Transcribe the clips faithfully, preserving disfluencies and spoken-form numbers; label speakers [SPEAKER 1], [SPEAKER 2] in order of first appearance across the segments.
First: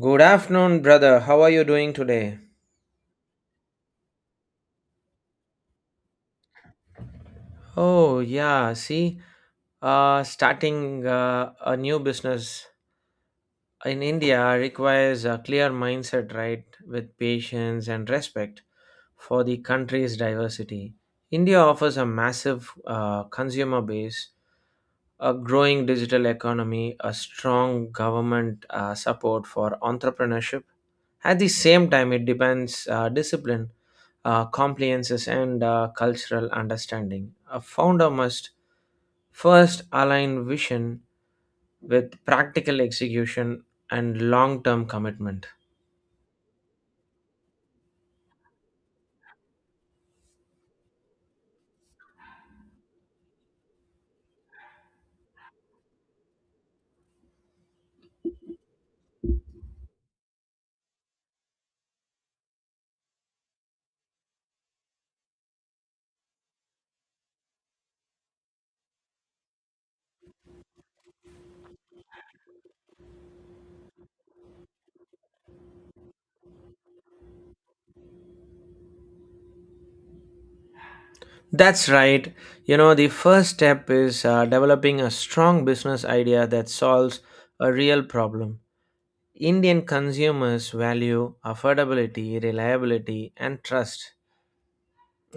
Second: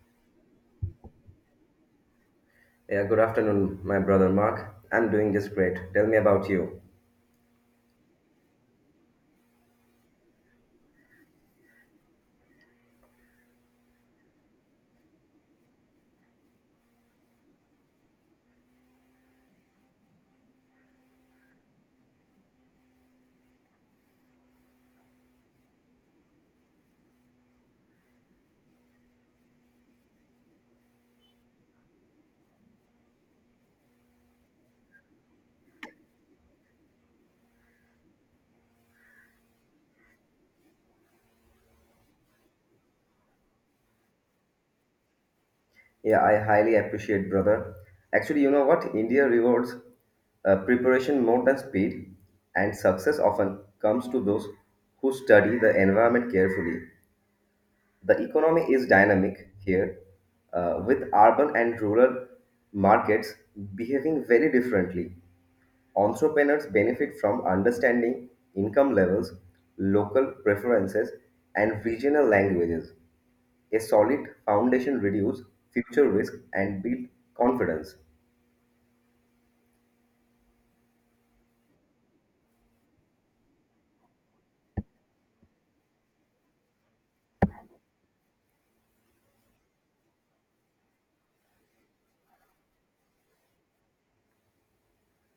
[SPEAKER 1] Good afternoon, brother. How are you doing today?
[SPEAKER 2] Yeah, good afternoon, my brother Mark. I'm doing just great. Tell me about you.
[SPEAKER 1] Oh, yeah. See, uh, starting uh, a new business in India requires a clear mindset, right? With patience and respect for the country's diversity. India offers a massive uh, consumer base, a growing digital economy, a strong government uh, support for entrepreneurship. At the same time, it depends uh, discipline, uh, compliances, and uh, cultural understanding. A founder must first align vision with practical execution and long-term commitment.
[SPEAKER 2] Yeah, I highly appreciate, brother. Actually, you know what? India rewards uh, preparation more than speed, and success often comes to those who study the environment carefully. The economy is dynamic here, uh, with urban and rural markets behaving very differently. Entrepreneurs benefit from understanding income levels, local preferences, and regional languages. A solid foundation reduces future risk and build confidence.
[SPEAKER 1] That's right. You know, the first step is uh, developing a strong business idea that solves a real problem. Indian consumers value affordability, reliability, and trust.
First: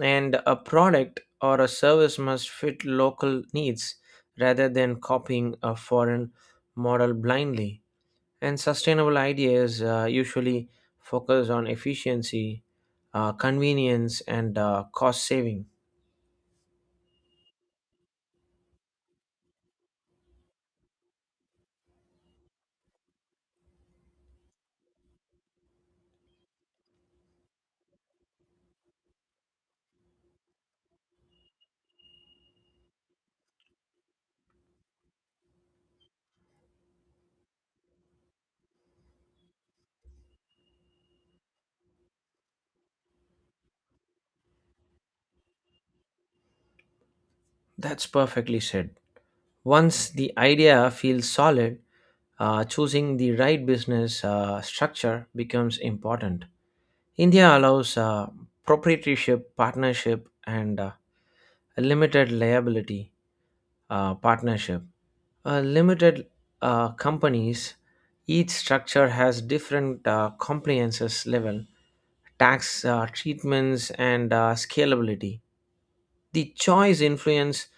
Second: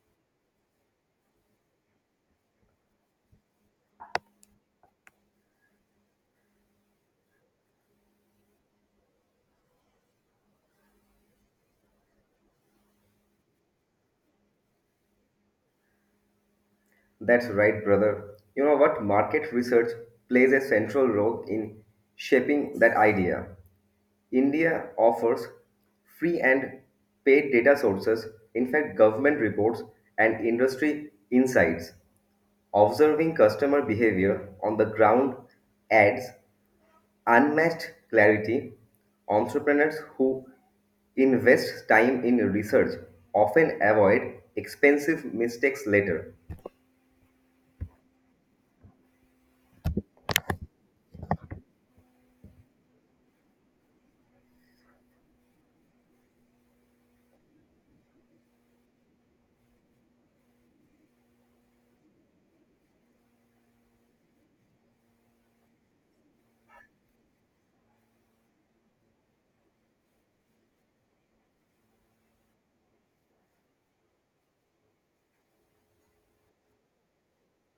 [SPEAKER 1] And a product or a service must fit local needs rather than copying a foreign model blindly. And sustainable ideas uh, usually focus on efficiency, uh, convenience, and uh, cost saving.
[SPEAKER 2] That's right, brother. You know what? Market research plays a central role in shaping that idea. India offers free and paid data sources, in fact, government reports and industry insights. Observing customer behavior on the ground adds unmatched clarity, entrepreneurs who invest time in research often avoid expensive mistakes later.
[SPEAKER 1] That's perfectly said. Once the idea feels solid, uh, choosing the right business uh, structure becomes important. India allows uh, proprietorship, partnership, and uh, limited liability uh, partnership. Uh, limited uh, companies, each structure has different uh, compliances level, tax uh, treatments, and uh, scalability. The choice influence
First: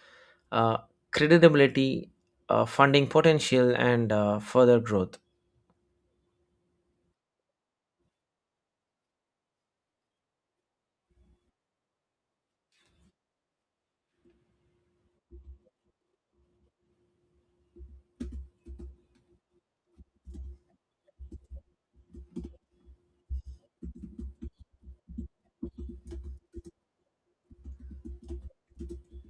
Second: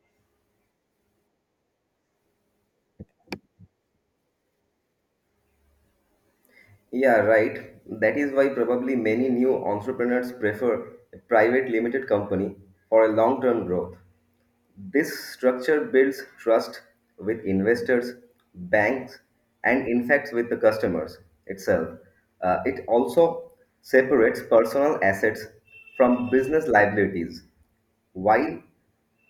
[SPEAKER 1] uh, credibility, uh, funding potential, and uh, further growth.
[SPEAKER 2] Yeah, right. That is why probably many new entrepreneurs prefer a private limited company for a long term growth. This structure builds trust with investors, banks, and in fact with the customers itself. Uh, it also separates personal assets from business liabilities. While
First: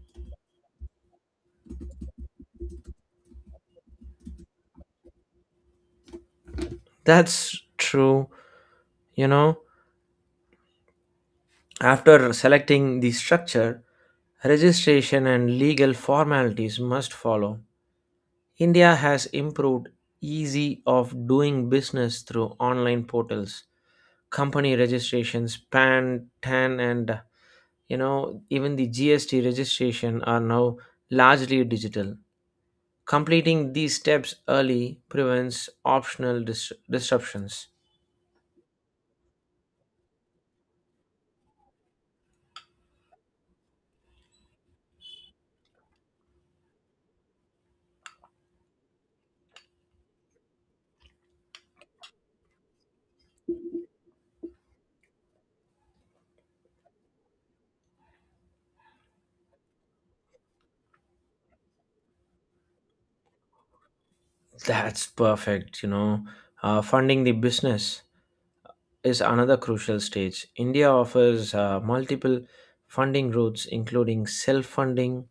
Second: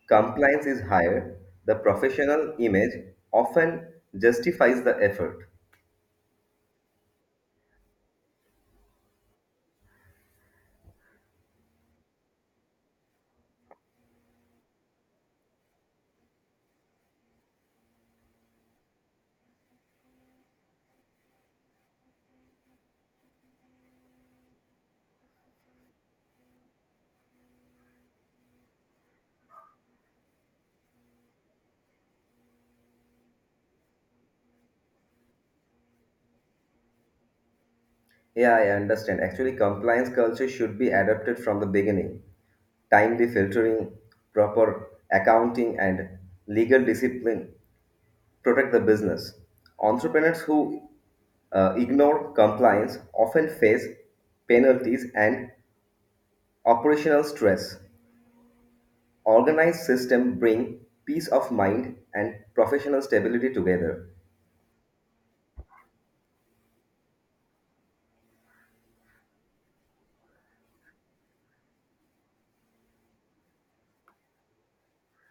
[SPEAKER 2] compliance is higher, the professional image often justifies the effort.
[SPEAKER 1] That's true. You know, after selecting the structure, registration and legal formalities must follow. India has improved easy of doing business through online portals, company registrations, P A N, T A N, and you know even the G S T registration are now largely digital. Completing these steps early prevents optional dis- disruptions.
[SPEAKER 2] Yeah, I understand. Actually, compliance culture should be adopted from the beginning. Timely filtering, proper accounting, and legal discipline protect the business. Entrepreneurs who uh, ignore compliance often face penalties and operational stress. Organized system bring peace of mind and professional stability together.
[SPEAKER 1] That's perfect. You know, uh, funding the business is another crucial stage. India offers uh, multiple funding routes, including self funding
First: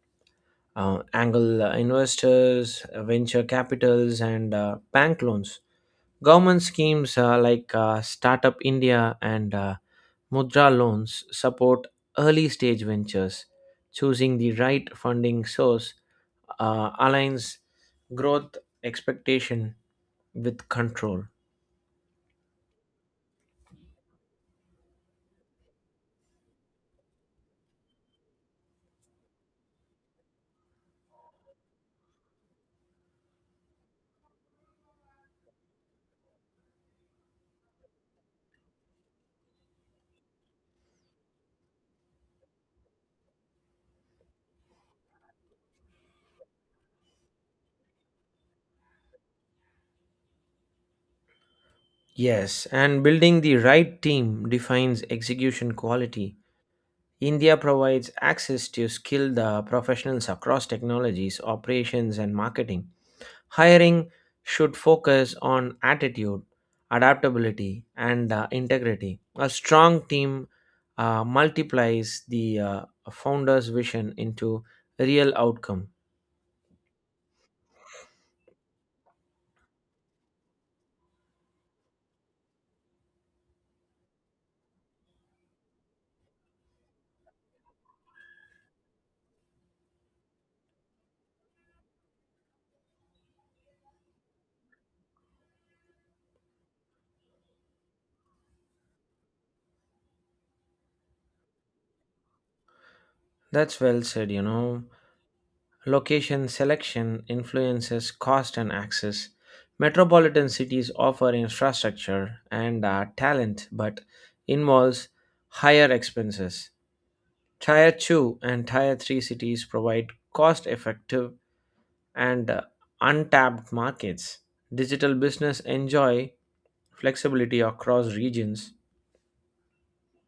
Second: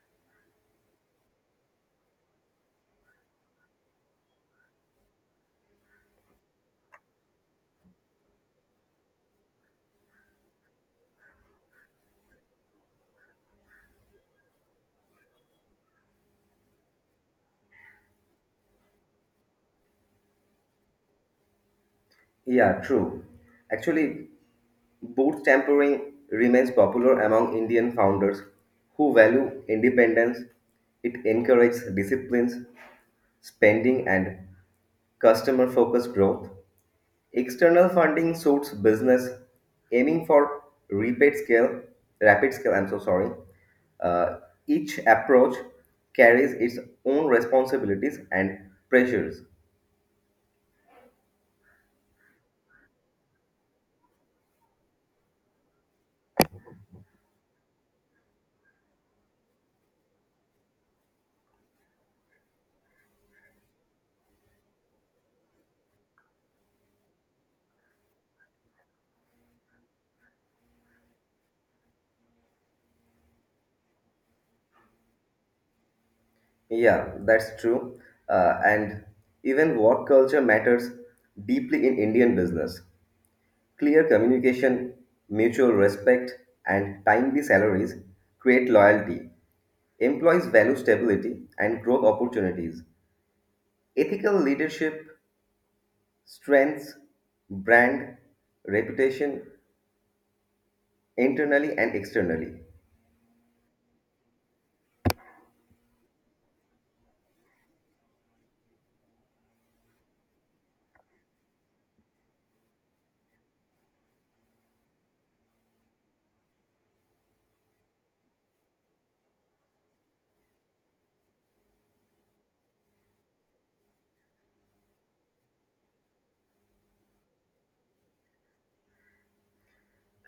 [SPEAKER 1] uh, angle uh, investors, uh, venture capitals, and uh, bank loans. Government schemes uh, like uh, Startup India and uh, Mudra loans support early stage ventures. Choosing the right funding source uh, aligns growth expectation with control.
[SPEAKER 2] Yeah, true. Actually, boot tampering remains popular among Indian founders who value independence. It encourages disciplines, spending, and customer focused growth. External funding suits business aiming for rapid scale, rapid scale, I'm so sorry. Uh, each approach carries its own responsibilities and pressures.
[SPEAKER 1] Yes, and building the right team defines execution quality. India provides access to skilled uh, professionals across technologies, operations, and marketing. Hiring should focus on attitude, adaptability, and uh, integrity. A strong team uh, multiplies the uh, founder's vision into real outcome.
[SPEAKER 2] Yeah, that's true. Uh, and even work culture matters deeply in Indian business. Clear communication, mutual respect, and timely salaries create loyalty. Employees value stability and growth opportunities. Ethical leadership Strengths, brand, reputation, internally and externally.
[SPEAKER 1] That's well said, you know. Location selection influences cost and access. Metropolitan cities offer infrastructure and uh, talent but involves higher expenses. Tier two and Tier three cities provide cost effective and uh, untapped markets. Digital business enjoy flexibility across regions,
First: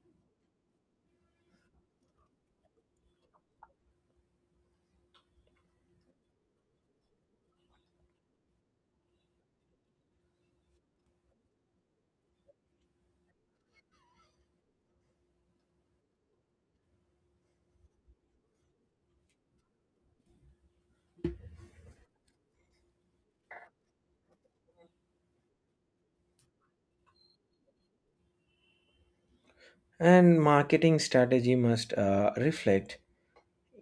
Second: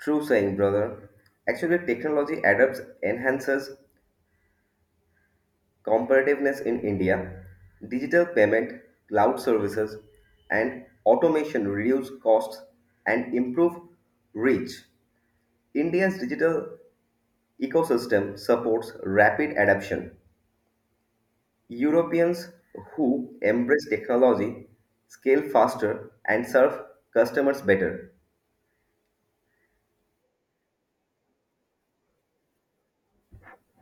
[SPEAKER 2] True saying, brother. Actually, technology adapts, enhances competitiveness in India. Digital payment, cloud services, and automation reduce costs and improve reach. India's digital ecosystem supports rapid adoption. Europeans who embrace technology scale faster and serve customers better.
[SPEAKER 1] and marketing strategy must uh, reflect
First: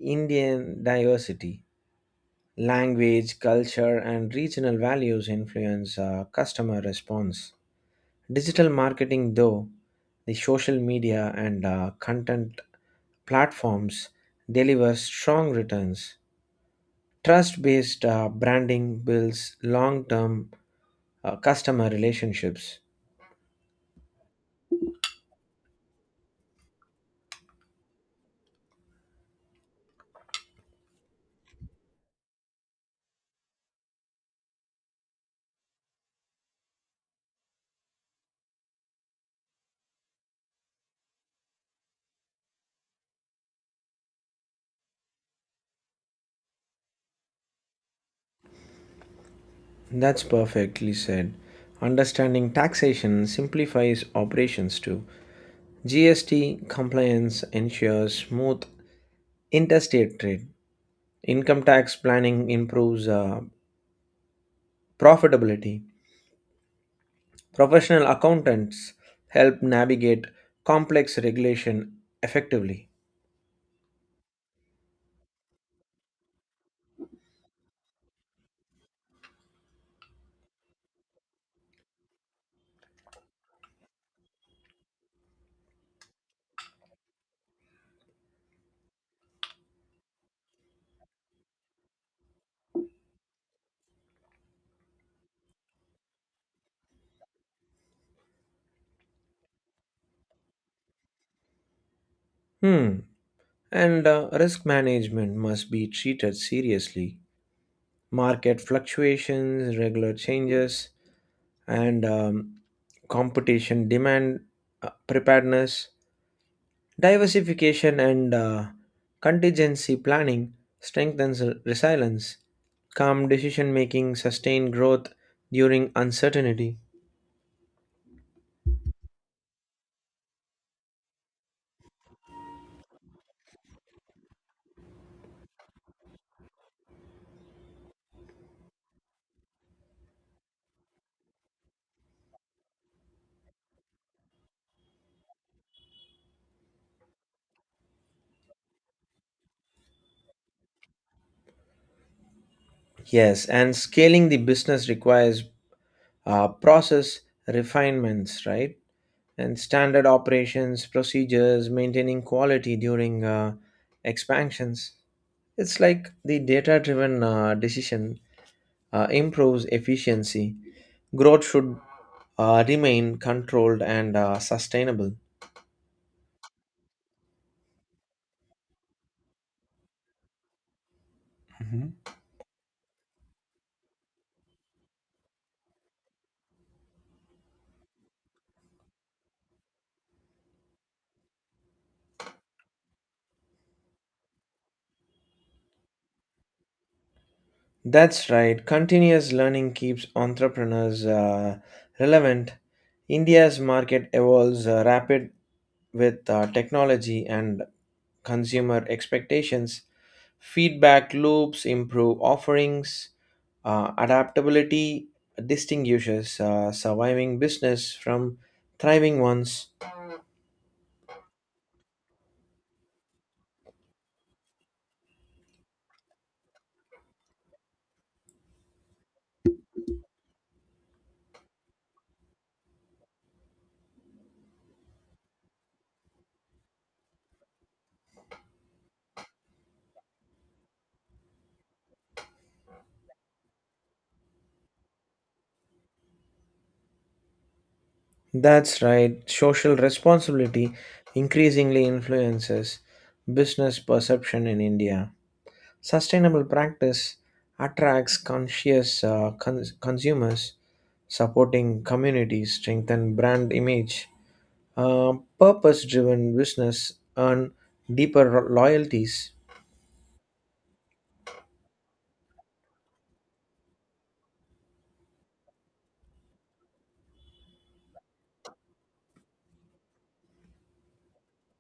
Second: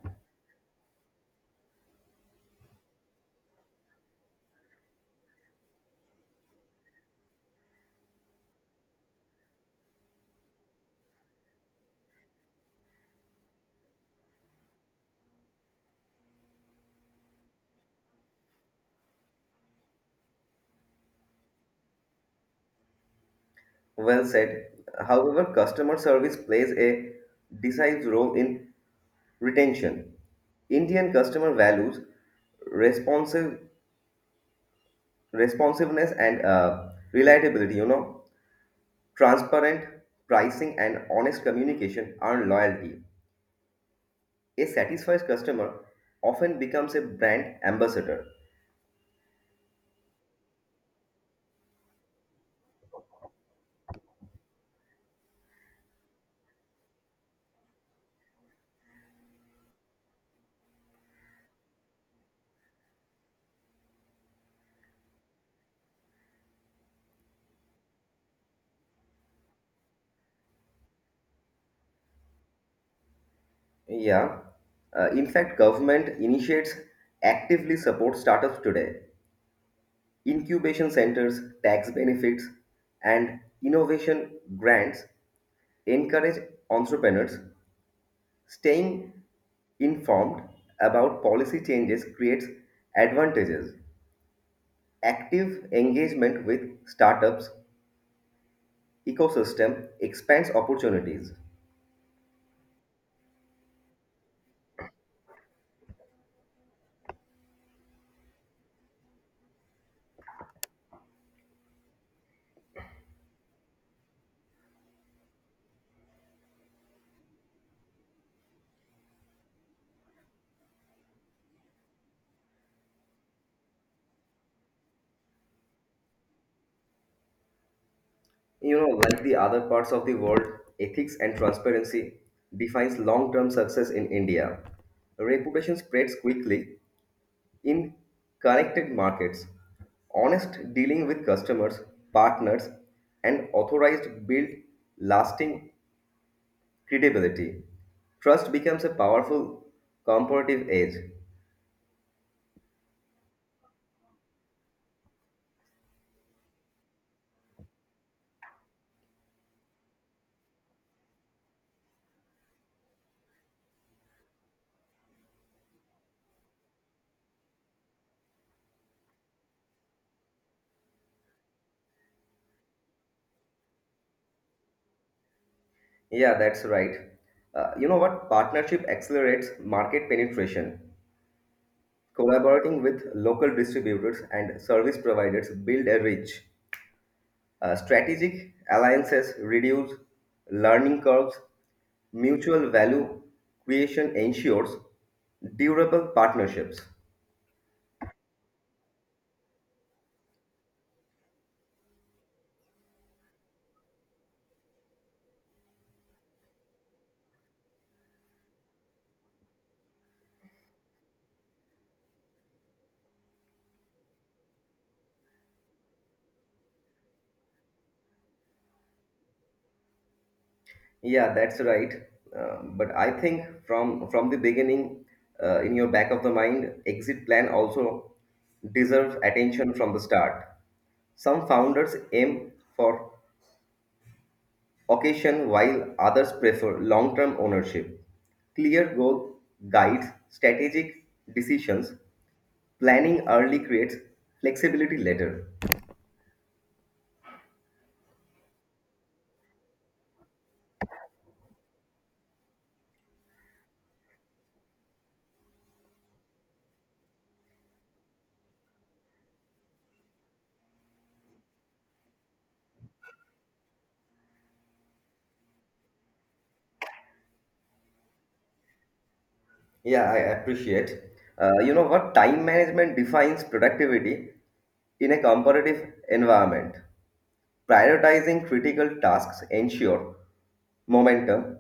[SPEAKER 1] Indian diversity. Language, culture, and regional values influence uh, customer response. Digital marketing, though, the social media and uh, content platforms deliver strong returns. Trust based uh, branding builds long term customer relationships.
[SPEAKER 2] Well said. However, customer service plays a decisive role in retention. Indian customer values responsive responsiveness and uh, reliability. You know, transparent pricing and honest communication are loyalty. A satisfied customer often becomes a brand ambassador.
[SPEAKER 1] That's perfectly said. Understanding taxation simplifies operations too. G S T compliance ensures smooth interstate trade. Income tax planning improves uh, profitability. Professional accountants help navigate complex regulation effectively.
[SPEAKER 2] Yeah. Uh, in fact, government initiates actively support startups today. Incubation centers, tax benefits, and innovation grants encourage entrepreneurs. Staying informed about policy changes creates advantages. Active engagement with startups ecosystem expands opportunities.
[SPEAKER 1] Hmm. And uh, risk management must be treated seriously. Market fluctuations, regular changes, and um, competition demand uh, preparedness. Diversification and uh, contingency planning strengthens resilience, calm decision making, sustained growth during uncertainty.
[SPEAKER 2] You know, like the other parts of the world, ethics and transparency defines long-term success in India. Reputation spreads quickly in connected markets, honest dealing with customers, partners, and authorized build lasting credibility. Trust becomes a powerful comparative edge.
[SPEAKER 1] Yes, and scaling the business requires uh, process refinements, right? And standard operations, procedures, maintaining quality during uh, expansions. It's like the data driven uh, decision uh, improves efficiency. Growth should uh, remain controlled and uh, sustainable.
[SPEAKER 2] Yeah, that's right. Uh, you know what? Partnership accelerates market penetration. Collaborating with local distributors and service providers build a reach. Uh, strategic alliances reduce learning curves. Mutual value creation ensures durable partnerships.
[SPEAKER 1] That's right, continuous learning keeps entrepreneurs uh, relevant. India's market evolves uh, rapid with uh, technology and consumer expectations. Feedback loops improve offerings, uh, adaptability distinguishes uh, surviving business from thriving ones.
[SPEAKER 2] Yeah, that's right. Uh, but I think from from the beginning, uh, in your back of the mind, exit plan also deserves attention from the start. Some founders aim for occasion while others prefer long-term ownership. Clear goal guides strategic decisions planning early creates flexibility later.
[SPEAKER 1] That's right. Social responsibility increasingly influences business perception in India. Sustainable practice attracts conscious uh, cons- consumers, supporting communities, strengthen brand image. Uh, purpose-driven business earn deeper ro- loyalties.
[SPEAKER 2] Yeah, I appreciate. Uh, you know what? Time management defines productivity in a competitive environment. Prioritizing critical tasks ensure momentum,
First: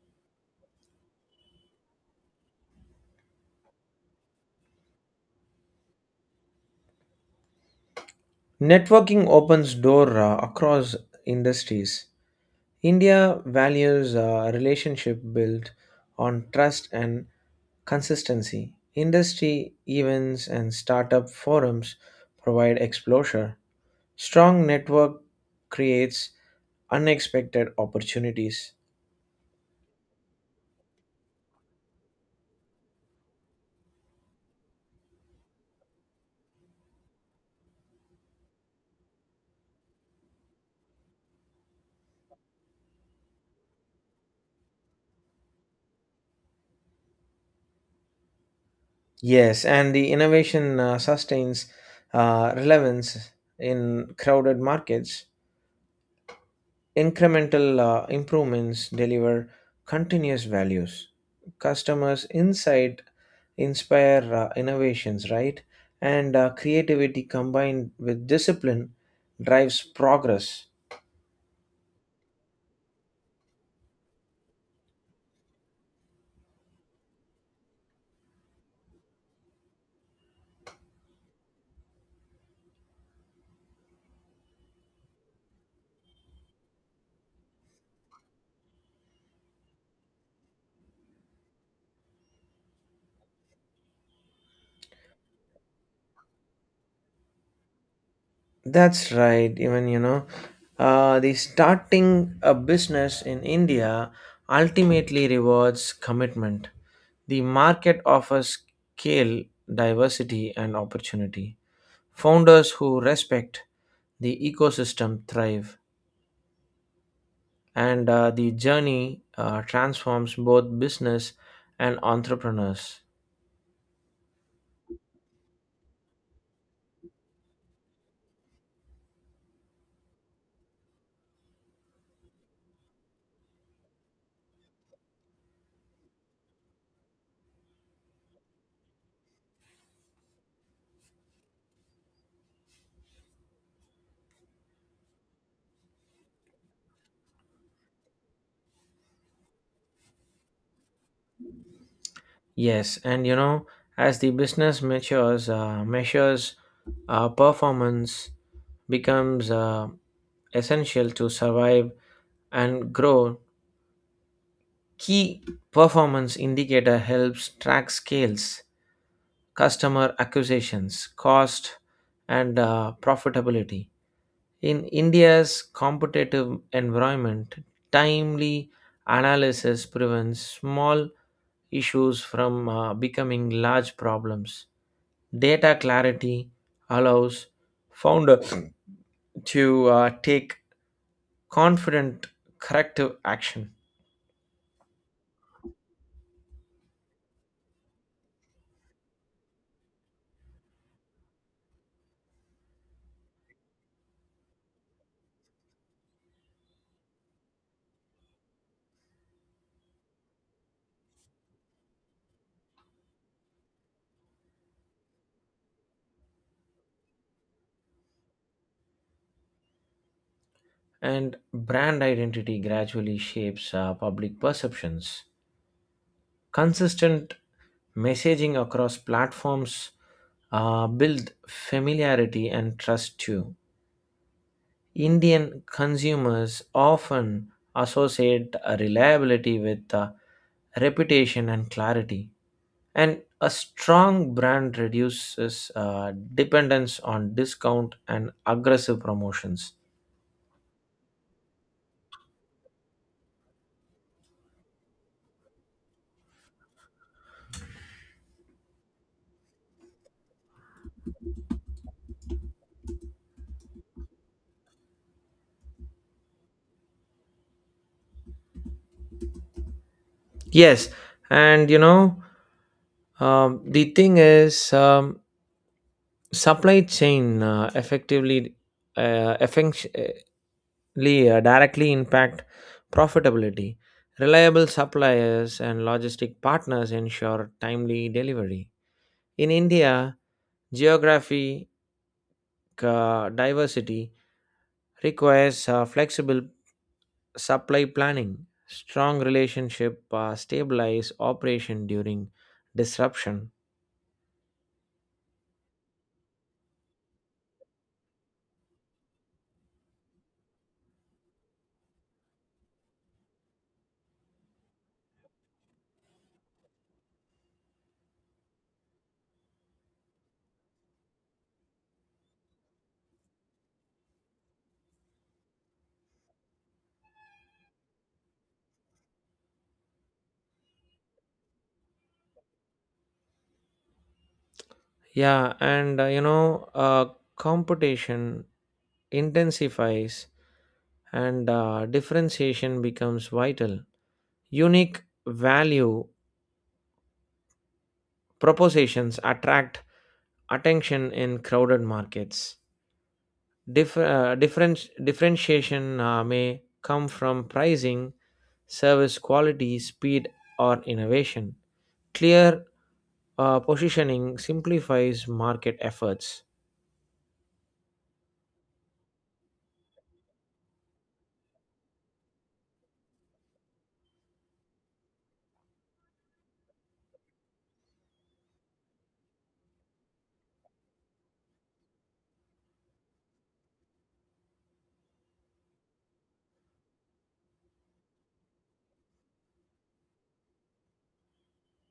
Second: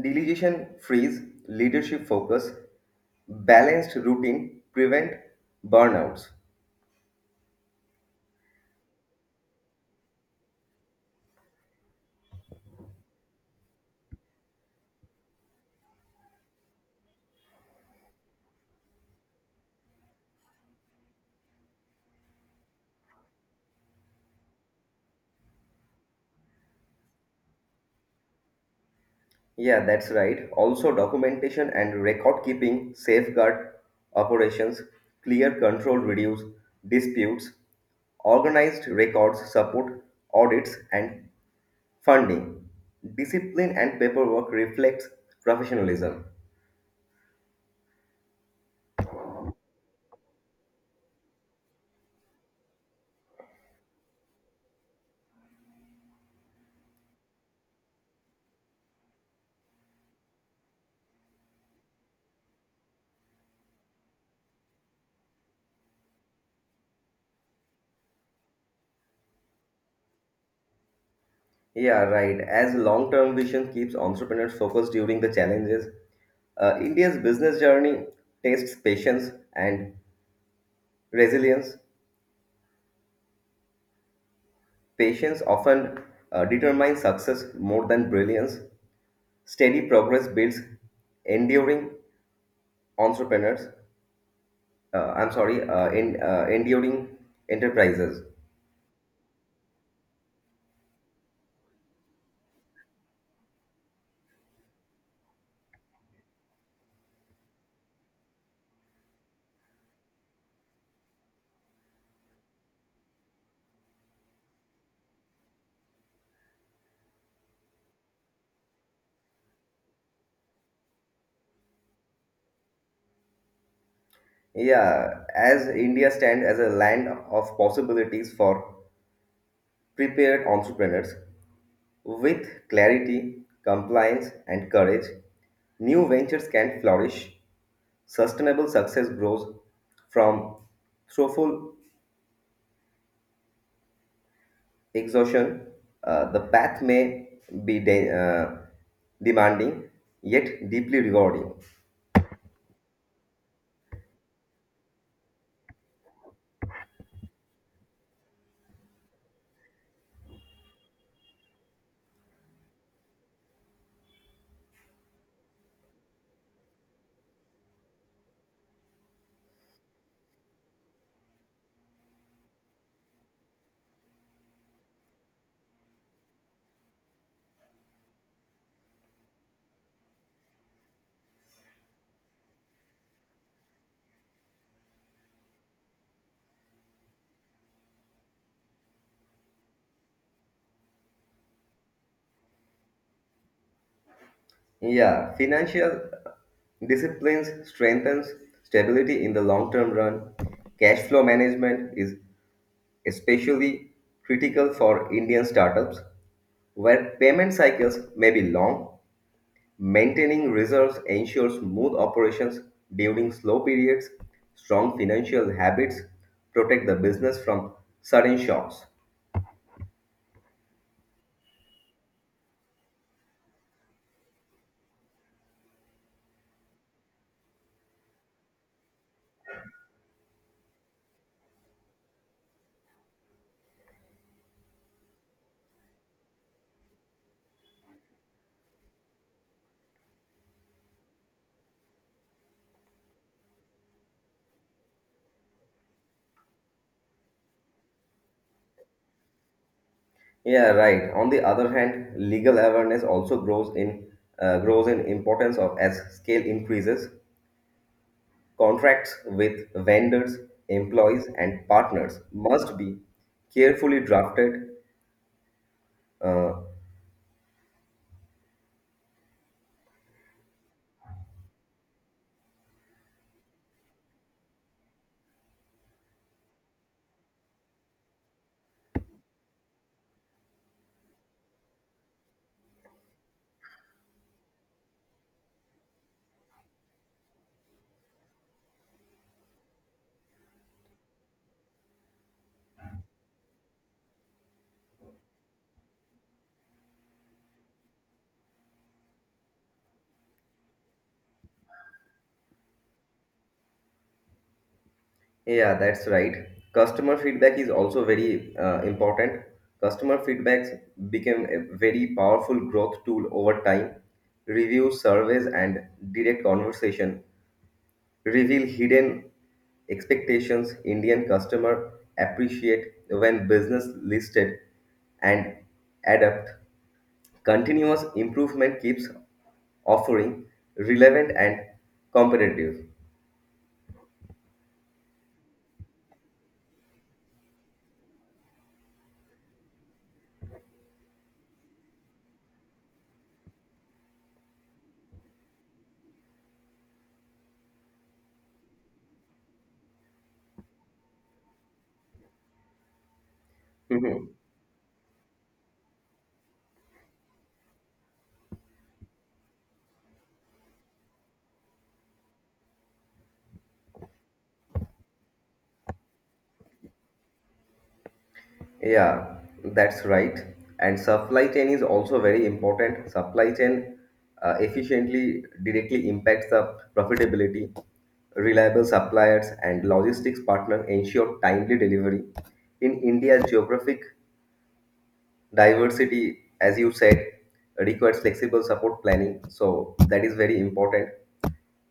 [SPEAKER 2] delegation frees leadership focus, balanced routine prevent burnouts.
[SPEAKER 1] Networking opens door uh, across industries. India values uh, relationship built on trust and consistency. Industry events and startup forums provide exposure. Strong network creates unexpected opportunities.
[SPEAKER 2] Yeah, that's right. Also, documentation and record keeping, safeguard operations, clear control reduce disputes, organized records support audits and funding. Discipline and paperwork reflects professionalism.
[SPEAKER 1] Yes, and the innovation uh, sustains uh, relevance in crowded markets. Incremental uh, improvements deliver continuous values. Customers' insight inspire uh, innovations, right? And uh, creativity combined with discipline drives progress.
[SPEAKER 2] Yeah, right. As long-term vision keeps entrepreneurs focused during the challenges, uh, India's business journey tests patience and resilience. Patience often uh, determines success more than brilliance. Steady progress builds enduring entrepreneurs. Uh, I'm sorry, uh, in, uh, enduring enterprises.
[SPEAKER 1] That's right. Even you know, uh, the starting a business in India ultimately rewards commitment. The market offers scale, diversity, and opportunity. Founders who respect the ecosystem thrive, and uh, the journey uh, transforms both business and entrepreneurs.
[SPEAKER 2] Yeah, as India stands as a land of possibilities for prepared entrepreneurs, with clarity, compliance, and courage, new ventures can flourish. Sustainable success grows from thoughtful exhaustion, uh, the path may be de- uh, demanding yet deeply rewarding.
[SPEAKER 1] Yes, and you know, as the business matures, uh, measures uh, performance becomes uh, essential to survive and grow. Key performance indicator helps track scales, customer acquisitions, cost, and uh, profitability. In India's competitive environment, timely analysis prevents small issues from uh, becoming large problems. Data clarity allows founder to uh, take confident corrective action,
[SPEAKER 2] Yeah, financial disciplines strengthens stability in the long term run. Cash flow management is especially critical for Indian startups where payment cycles may be long. Maintaining reserves ensures smooth operations during slow periods. Strong financial habits protect the business from sudden shocks.
[SPEAKER 1] and brand identity gradually shapes uh, public perceptions. Consistent messaging across platforms uh, build familiarity and trust too. Indian consumers often associate uh, reliability with uh, reputation and clarity, and a strong brand reduces uh, dependence on discount and aggressive promotions.
[SPEAKER 2] Yeah, right. On the other hand, legal awareness also grows in uh, grows in importance of as scale increases. Contracts with vendors, employees, and partners must be carefully drafted. Uh,
[SPEAKER 1] Yes, and you know, um, the thing is, um, supply chain uh, effectively uh, effic- li- uh, directly impact profitability. Reliable suppliers and logistic partners ensure timely delivery. In India, geographic uh, diversity requires uh, flexible supply planning. Strong relationship uh, stabilize operation during disruption.
[SPEAKER 2] Yeah, that's right. Customer feedback is also very uh, important. Customer feedbacks became a very powerful growth tool over time. Reviews, surveys, and direct conversation reveal hidden expectations Indian customer appreciate when business listed and adapt. Continuous improvement keeps offering relevant and competitive.
[SPEAKER 1] Yeah, and uh, you know, uh, competition intensifies and uh, differentiation becomes vital. Unique value propositions attract attention in crowded markets. Dif- uh,
[SPEAKER 2] Mhm.
[SPEAKER 1] different- differentiation uh, may come from pricing, service quality, speed, or innovation. Clear uh, positioning simplifies market efforts.
[SPEAKER 2] Yeah, that's right. And supply chain is also very important. Supply chain uh, efficiently directly impacts the profitability. Reliable suppliers and logistics partners ensure timely delivery. In India, geographic diversity, as you said, requires flexible support planning. So that is very important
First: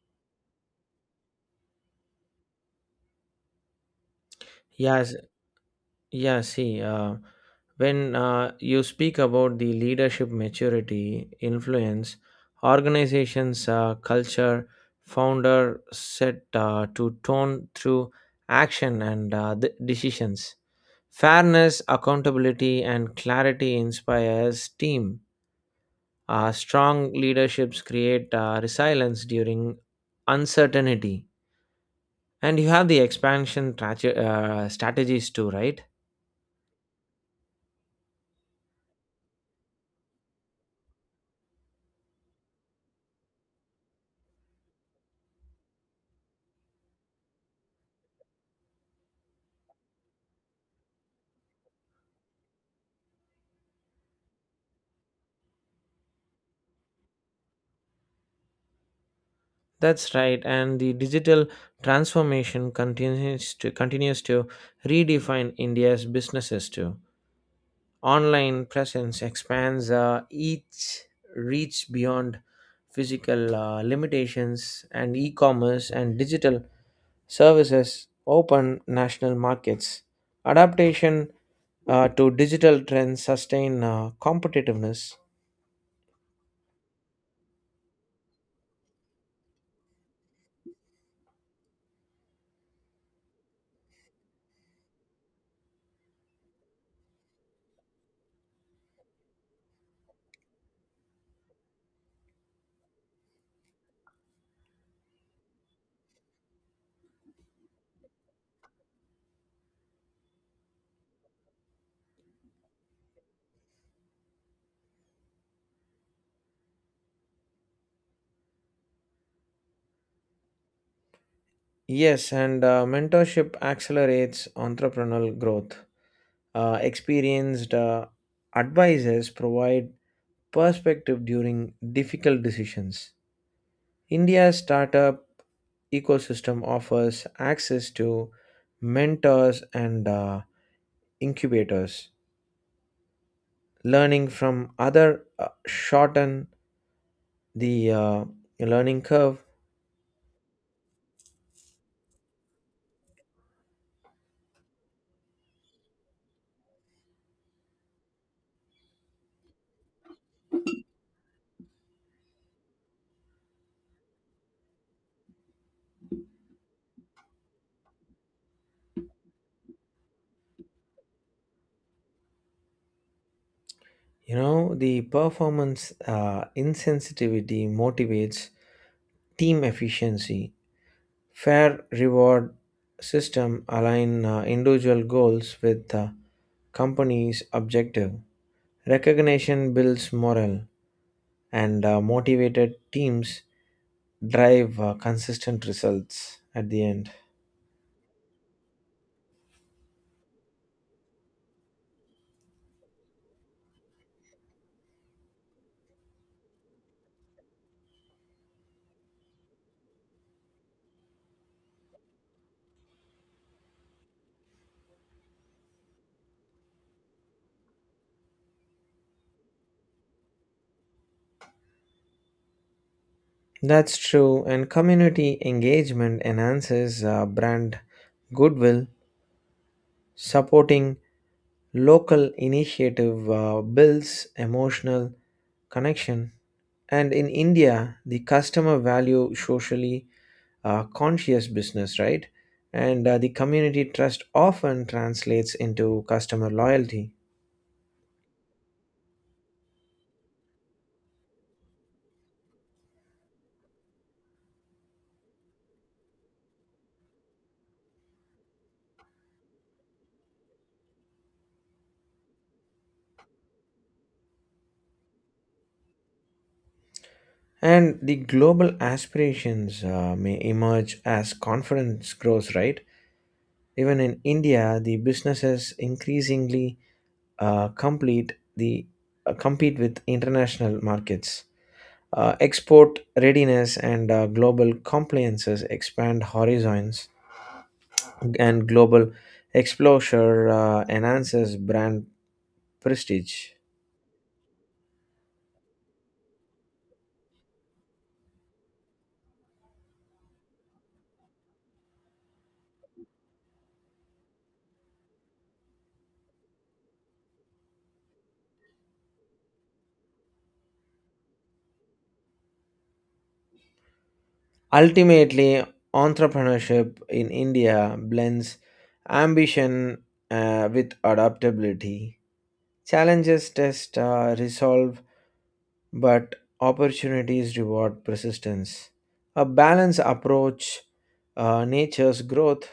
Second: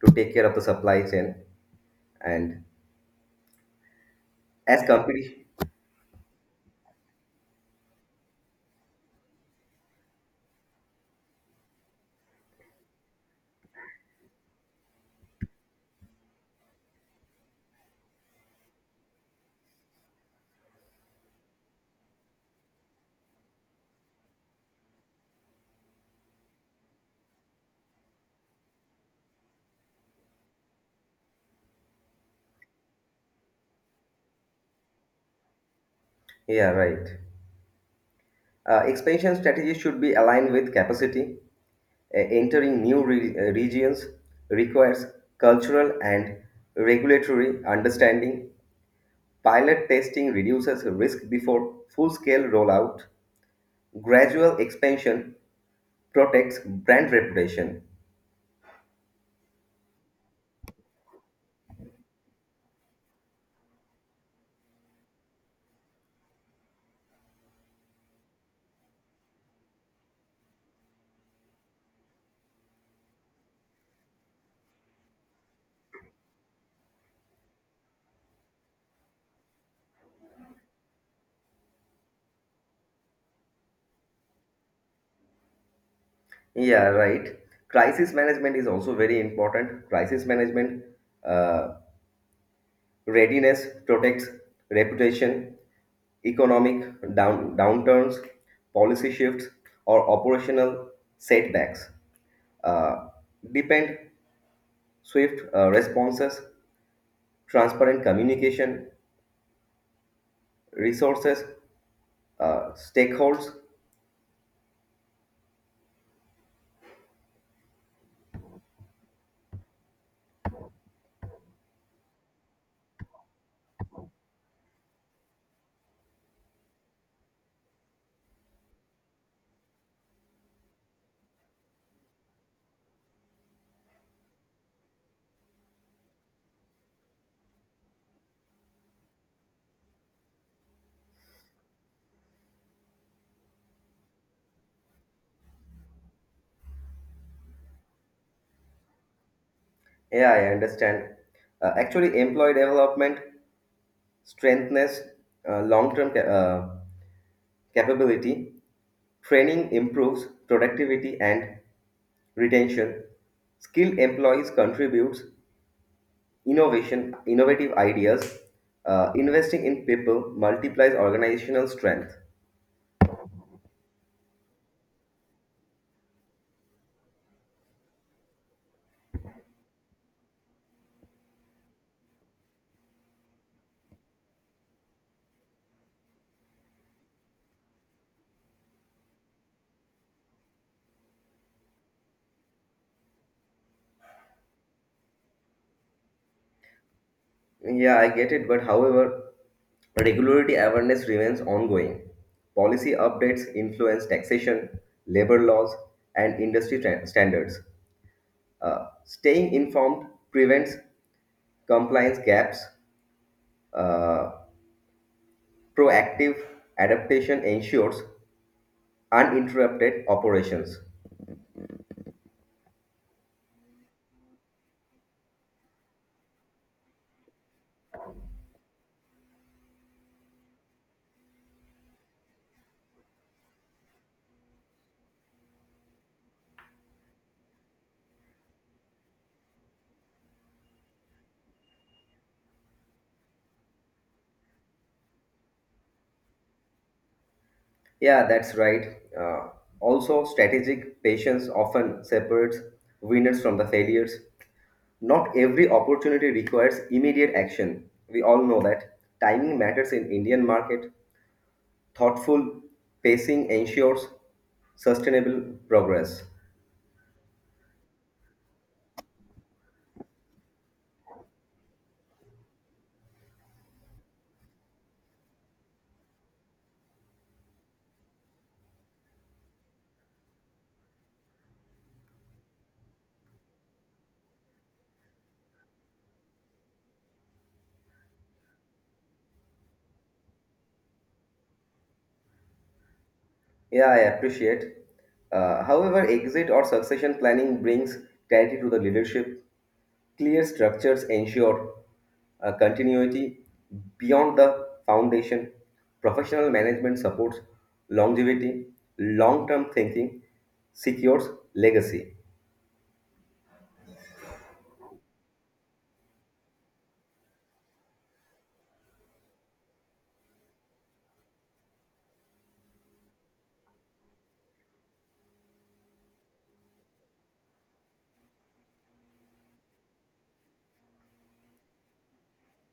[SPEAKER 2] to take care of the supply chain. And as
[SPEAKER 1] Yes,
[SPEAKER 2] competition,
[SPEAKER 1] Yeah, see, uh, when uh, you speak about the leadership maturity, influence, organizations, uh, culture, founder set uh, to tone through action and uh, the decisions. Fairness, accountability, and clarity inspires team. Uh, strong leaderships create uh, resilience during uncertainty. And you have the expansion traje- uh, strategies too, right?
[SPEAKER 2] yeah, right. Uh, expansion strategy should be aligned with capacity. Uh, entering new re- uh, regions requires cultural and regulatory understanding. Pilot testing reduces risk before full scale rollout. Gradual expansion protects brand reputation.
[SPEAKER 1] That's right, and the digital transformation continues to continues to redefine India's businesses too. Online presence expands uh, each reach beyond physical uh, limitations, and e-commerce and digital services open national markets. Adaptation uh, to digital trends sustain uh, competitiveness.
[SPEAKER 2] Yeah, right. Crisis management is also very important. Crisis management uh, Readiness protects reputation, economic down, downturns, policy shifts, or operational setbacks. Uh, depend swift uh, responses, transparent communication, resources, uh, stakeholders.
[SPEAKER 1] Yes, and uh, mentorship accelerates entrepreneurial growth. Uh, experienced uh, advisors provide perspective during difficult decisions. India's startup ecosystem offers access to mentors and uh, incubators. Learning from other uh, shorten the uh, learning curve.
[SPEAKER 2] Yeah, I understand. Uh, actually, employee development strengthens uh, long-term ca- uh, capability, training improves productivity and retention, skilled employees contributes innovation, innovative ideas, Uh, investing in people multiplies organizational strength.
[SPEAKER 1] You know, the performance uh, insensitivity motivates team efficiency. Fair reward system align uh, individual goals with uh, company's objective. Recognition builds morale and uh, motivated teams drive uh, consistent results at the end.
[SPEAKER 2] Yeah, I get it, but however, regularity awareness remains ongoing. Policy updates influence taxation, labor laws, and industry tra- standards. Uh, staying informed prevents compliance gaps. Uh, Proactive adaptation ensures uninterrupted operations.
[SPEAKER 1] That's true, and community engagement enhances uh, brand goodwill. Supporting local initiative uh, builds emotional connection, and in India, the customer value socially uh, conscious business, right? And uh, the community trust often translates into customer loyalty.
[SPEAKER 2] Yeah, that's right. Uh, also, strategic patience often separates winners from the failures. Not every opportunity requires immediate action. We all know that. Timing matters in Indian market. Thoughtful pacing ensures sustainable progress.
[SPEAKER 1] And the global aspirations uh, may emerge as confidence grows, right? Even in India, the businesses increasingly uh, complete the uh, compete with international markets. Uh, export readiness and uh, global compliances expand horizons, and global exposure uh, enhances brand prestige.
[SPEAKER 2] Yeah, I appreciate. Uh, however, exit or succession planning brings clarity to the leadership. Clear structures ensure uh, continuity beyond the foundation. Professional management supports longevity, long term thinking secures legacy.
[SPEAKER 1] Ultimately, entrepreneurship in India blends ambition uh, with adaptability. Challenges test uh, resolve, but opportunities reward persistence. A balanced approach uh, natures growth.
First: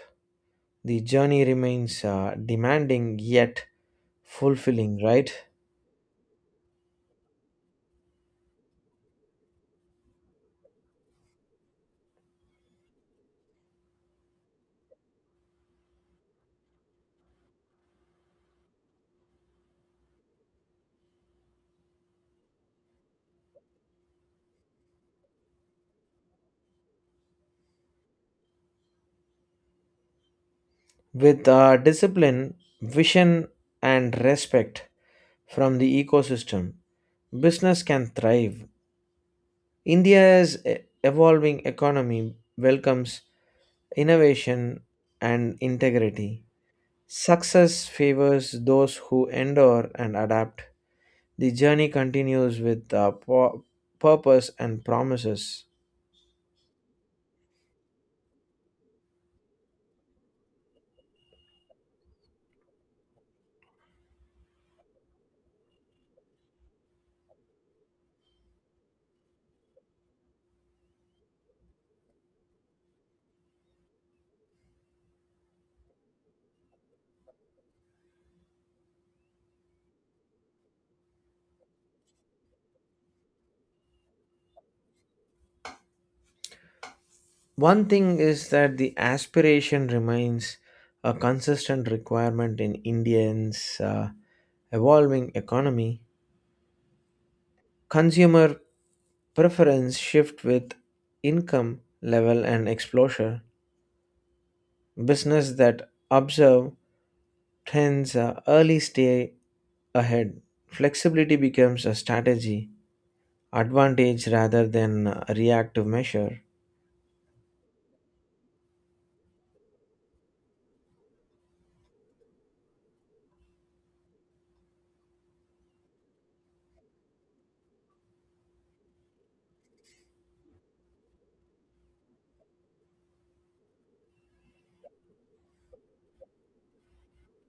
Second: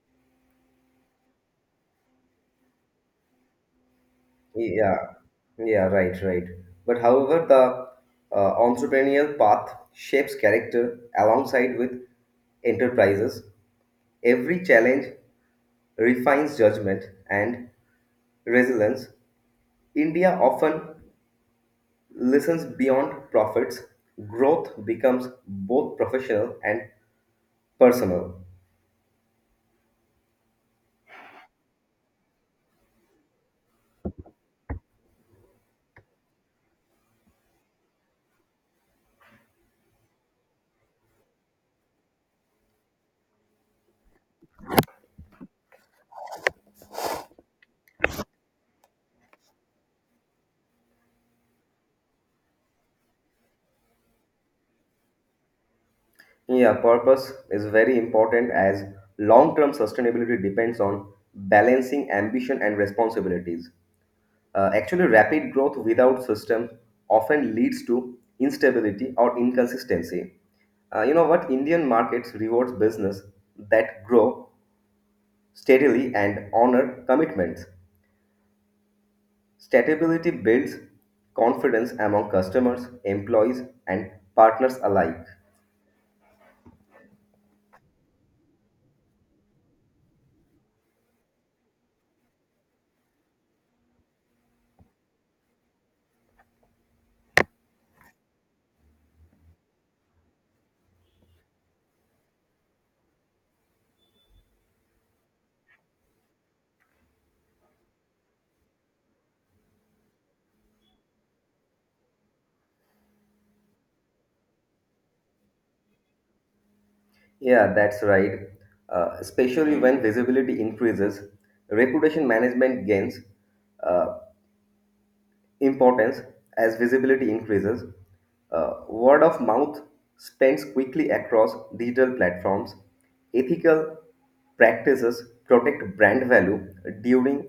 [SPEAKER 1] The journey remains uh, demanding yet fulfilling,
[SPEAKER 2] Yeah,
[SPEAKER 1] right?
[SPEAKER 2] yeah, right, right. But however, the uh, entrepreneurial path shapes character alongside with enterprises. Every challenge refines judgment, and resilience, India often listens beyond profits. Growth becomes both professional and personal.
[SPEAKER 1] With uh, discipline, vision, and respect from the ecosystem, business can thrive. India's e- evolving economy welcomes innovation and integrity. Success favors those who endure and adapt. The journey continues with uh, pu- purpose and promises.
[SPEAKER 2] Yeah, purpose is very important as long term sustainability depends on balancing ambition and responsibilities. Uh, actually, rapid growth without system often leads to instability or inconsistency. Uh, you know what? Indian markets rewards business that grow steadily and honor commitments. Stability builds confidence among customers, employees, and partners alike.
[SPEAKER 1] One thing is that the aspiration remains a consistent requirement in Indians' uh, evolving economy. Consumer preference shift with income level and exposure. Business that observe trends uh, early stay ahead. Flexibility becomes a strategy, advantage rather than a reactive measure.
[SPEAKER 2] Yeah, that's right. Uh, especially when visibility increases, reputation management gains uh, importance as visibility increases. Uh, word of mouth spreads quickly across digital platforms. Ethical practices protect brand value during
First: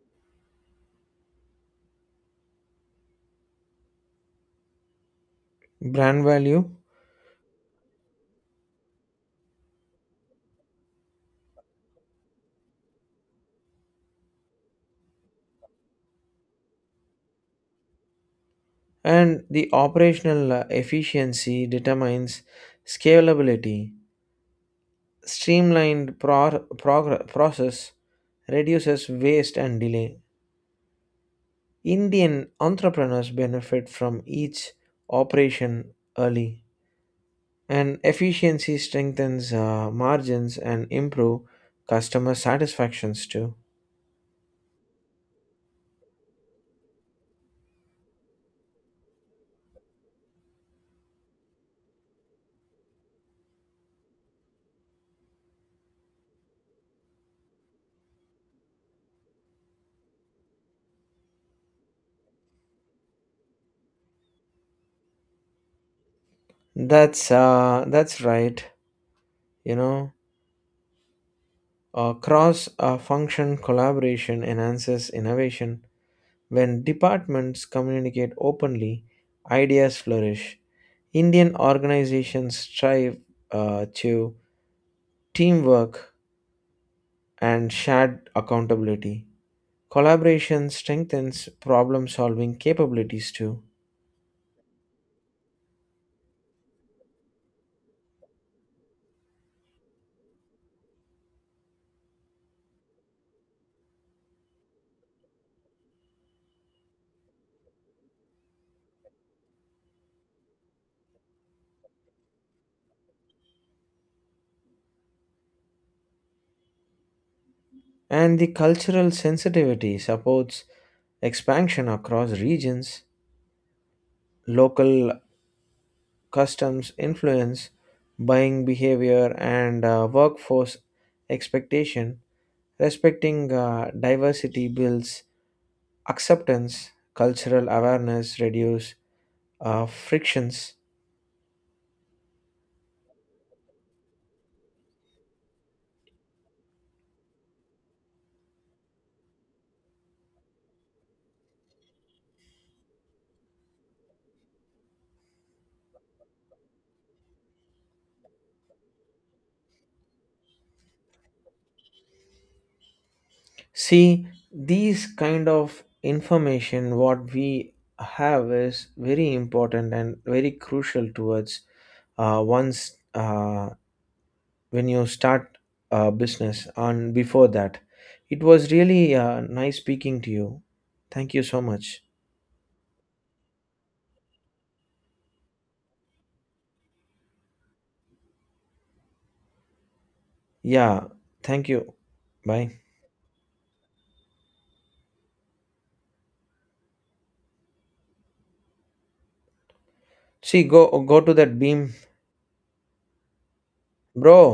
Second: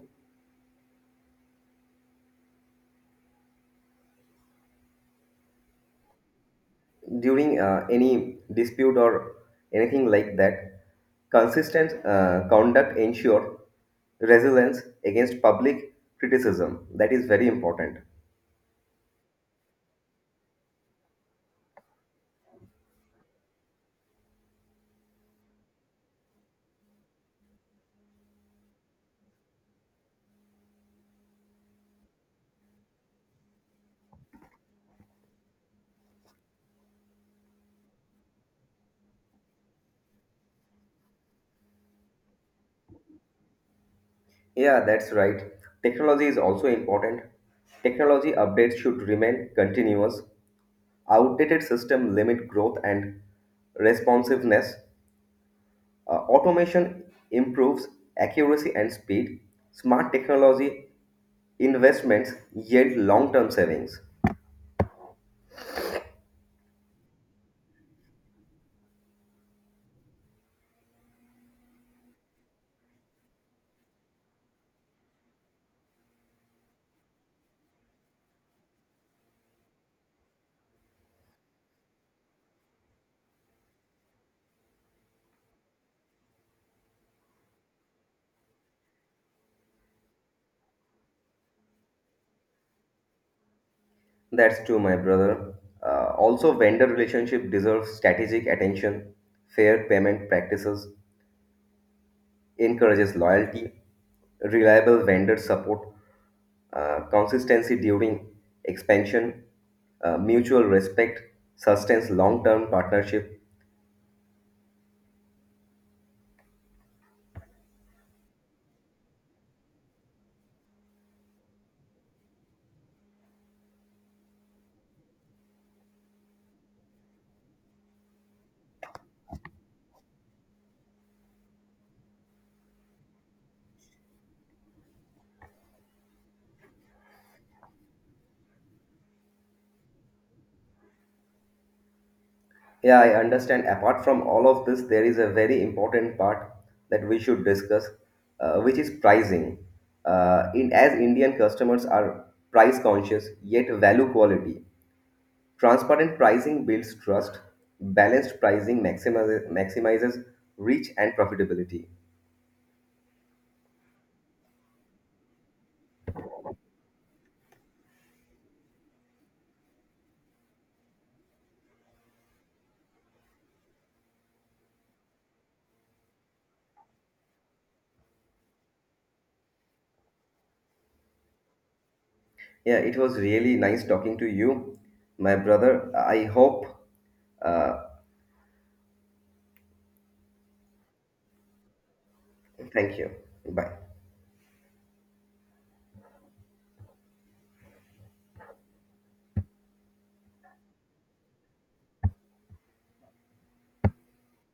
[SPEAKER 1] Brand value
[SPEAKER 2] during uh, any dispute or anything like that, consistent uh, conduct ensure resilience against public criticism. That is very important.
[SPEAKER 1] and the operational uh, efficiency determines scalability. Streamlined pro- progr- process reduces waste and delay. Indian entrepreneurs benefit from each operation early, and efficiency strengthens uh, margins and improve customer satisfactions too.
[SPEAKER 2] Yeah, that's right. Technology is also important. Technology updates should remain continuous. Outdated system limit growth and responsiveness. Uh, automation improves accuracy and speed. Smart technology investments yield long-term savings.
[SPEAKER 1] That's uh, that's right. You know, uh, cross uh, function collaboration enhances innovation. When departments communicate openly, ideas flourish. Indian organizations strive uh, to teamwork and shared accountability. Collaboration strengthens problem solving capabilities too.
[SPEAKER 2] That's true, my brother. Uh, also, vendor relationship deserves strategic attention, fair payment practices, encourages loyalty, reliable vendor support, uh, consistency during expansion, uh, mutual respect, sustains long-term partnership.
[SPEAKER 1] And the cultural sensitivity supports expansion across regions. Local customs influence buying behavior and uh, workforce expectation. Respecting uh, diversity builds acceptance, cultural awareness, reduce uh, frictions.
[SPEAKER 2] Yeah, I understand. Apart from all of this, there is a very important part that we should discuss, uh, which is pricing. Uh, in as Indian customers are price conscious yet value quality. Transparent pricing builds trust, balanced pricing maximizes, maximizes reach and profitability.
[SPEAKER 1] See, these kind of information what we have is very important and very crucial towards uh, once uh, when you start a business and before that. It was really uh, nice speaking to you. Thank you so much.
[SPEAKER 2] Yeah, it was really nice talking to you, my brother. I hope. Uh,
[SPEAKER 1] Yeah, thank you. Bye.
[SPEAKER 2] thank you. Bye.
[SPEAKER 1] See, go go to that beam, bro.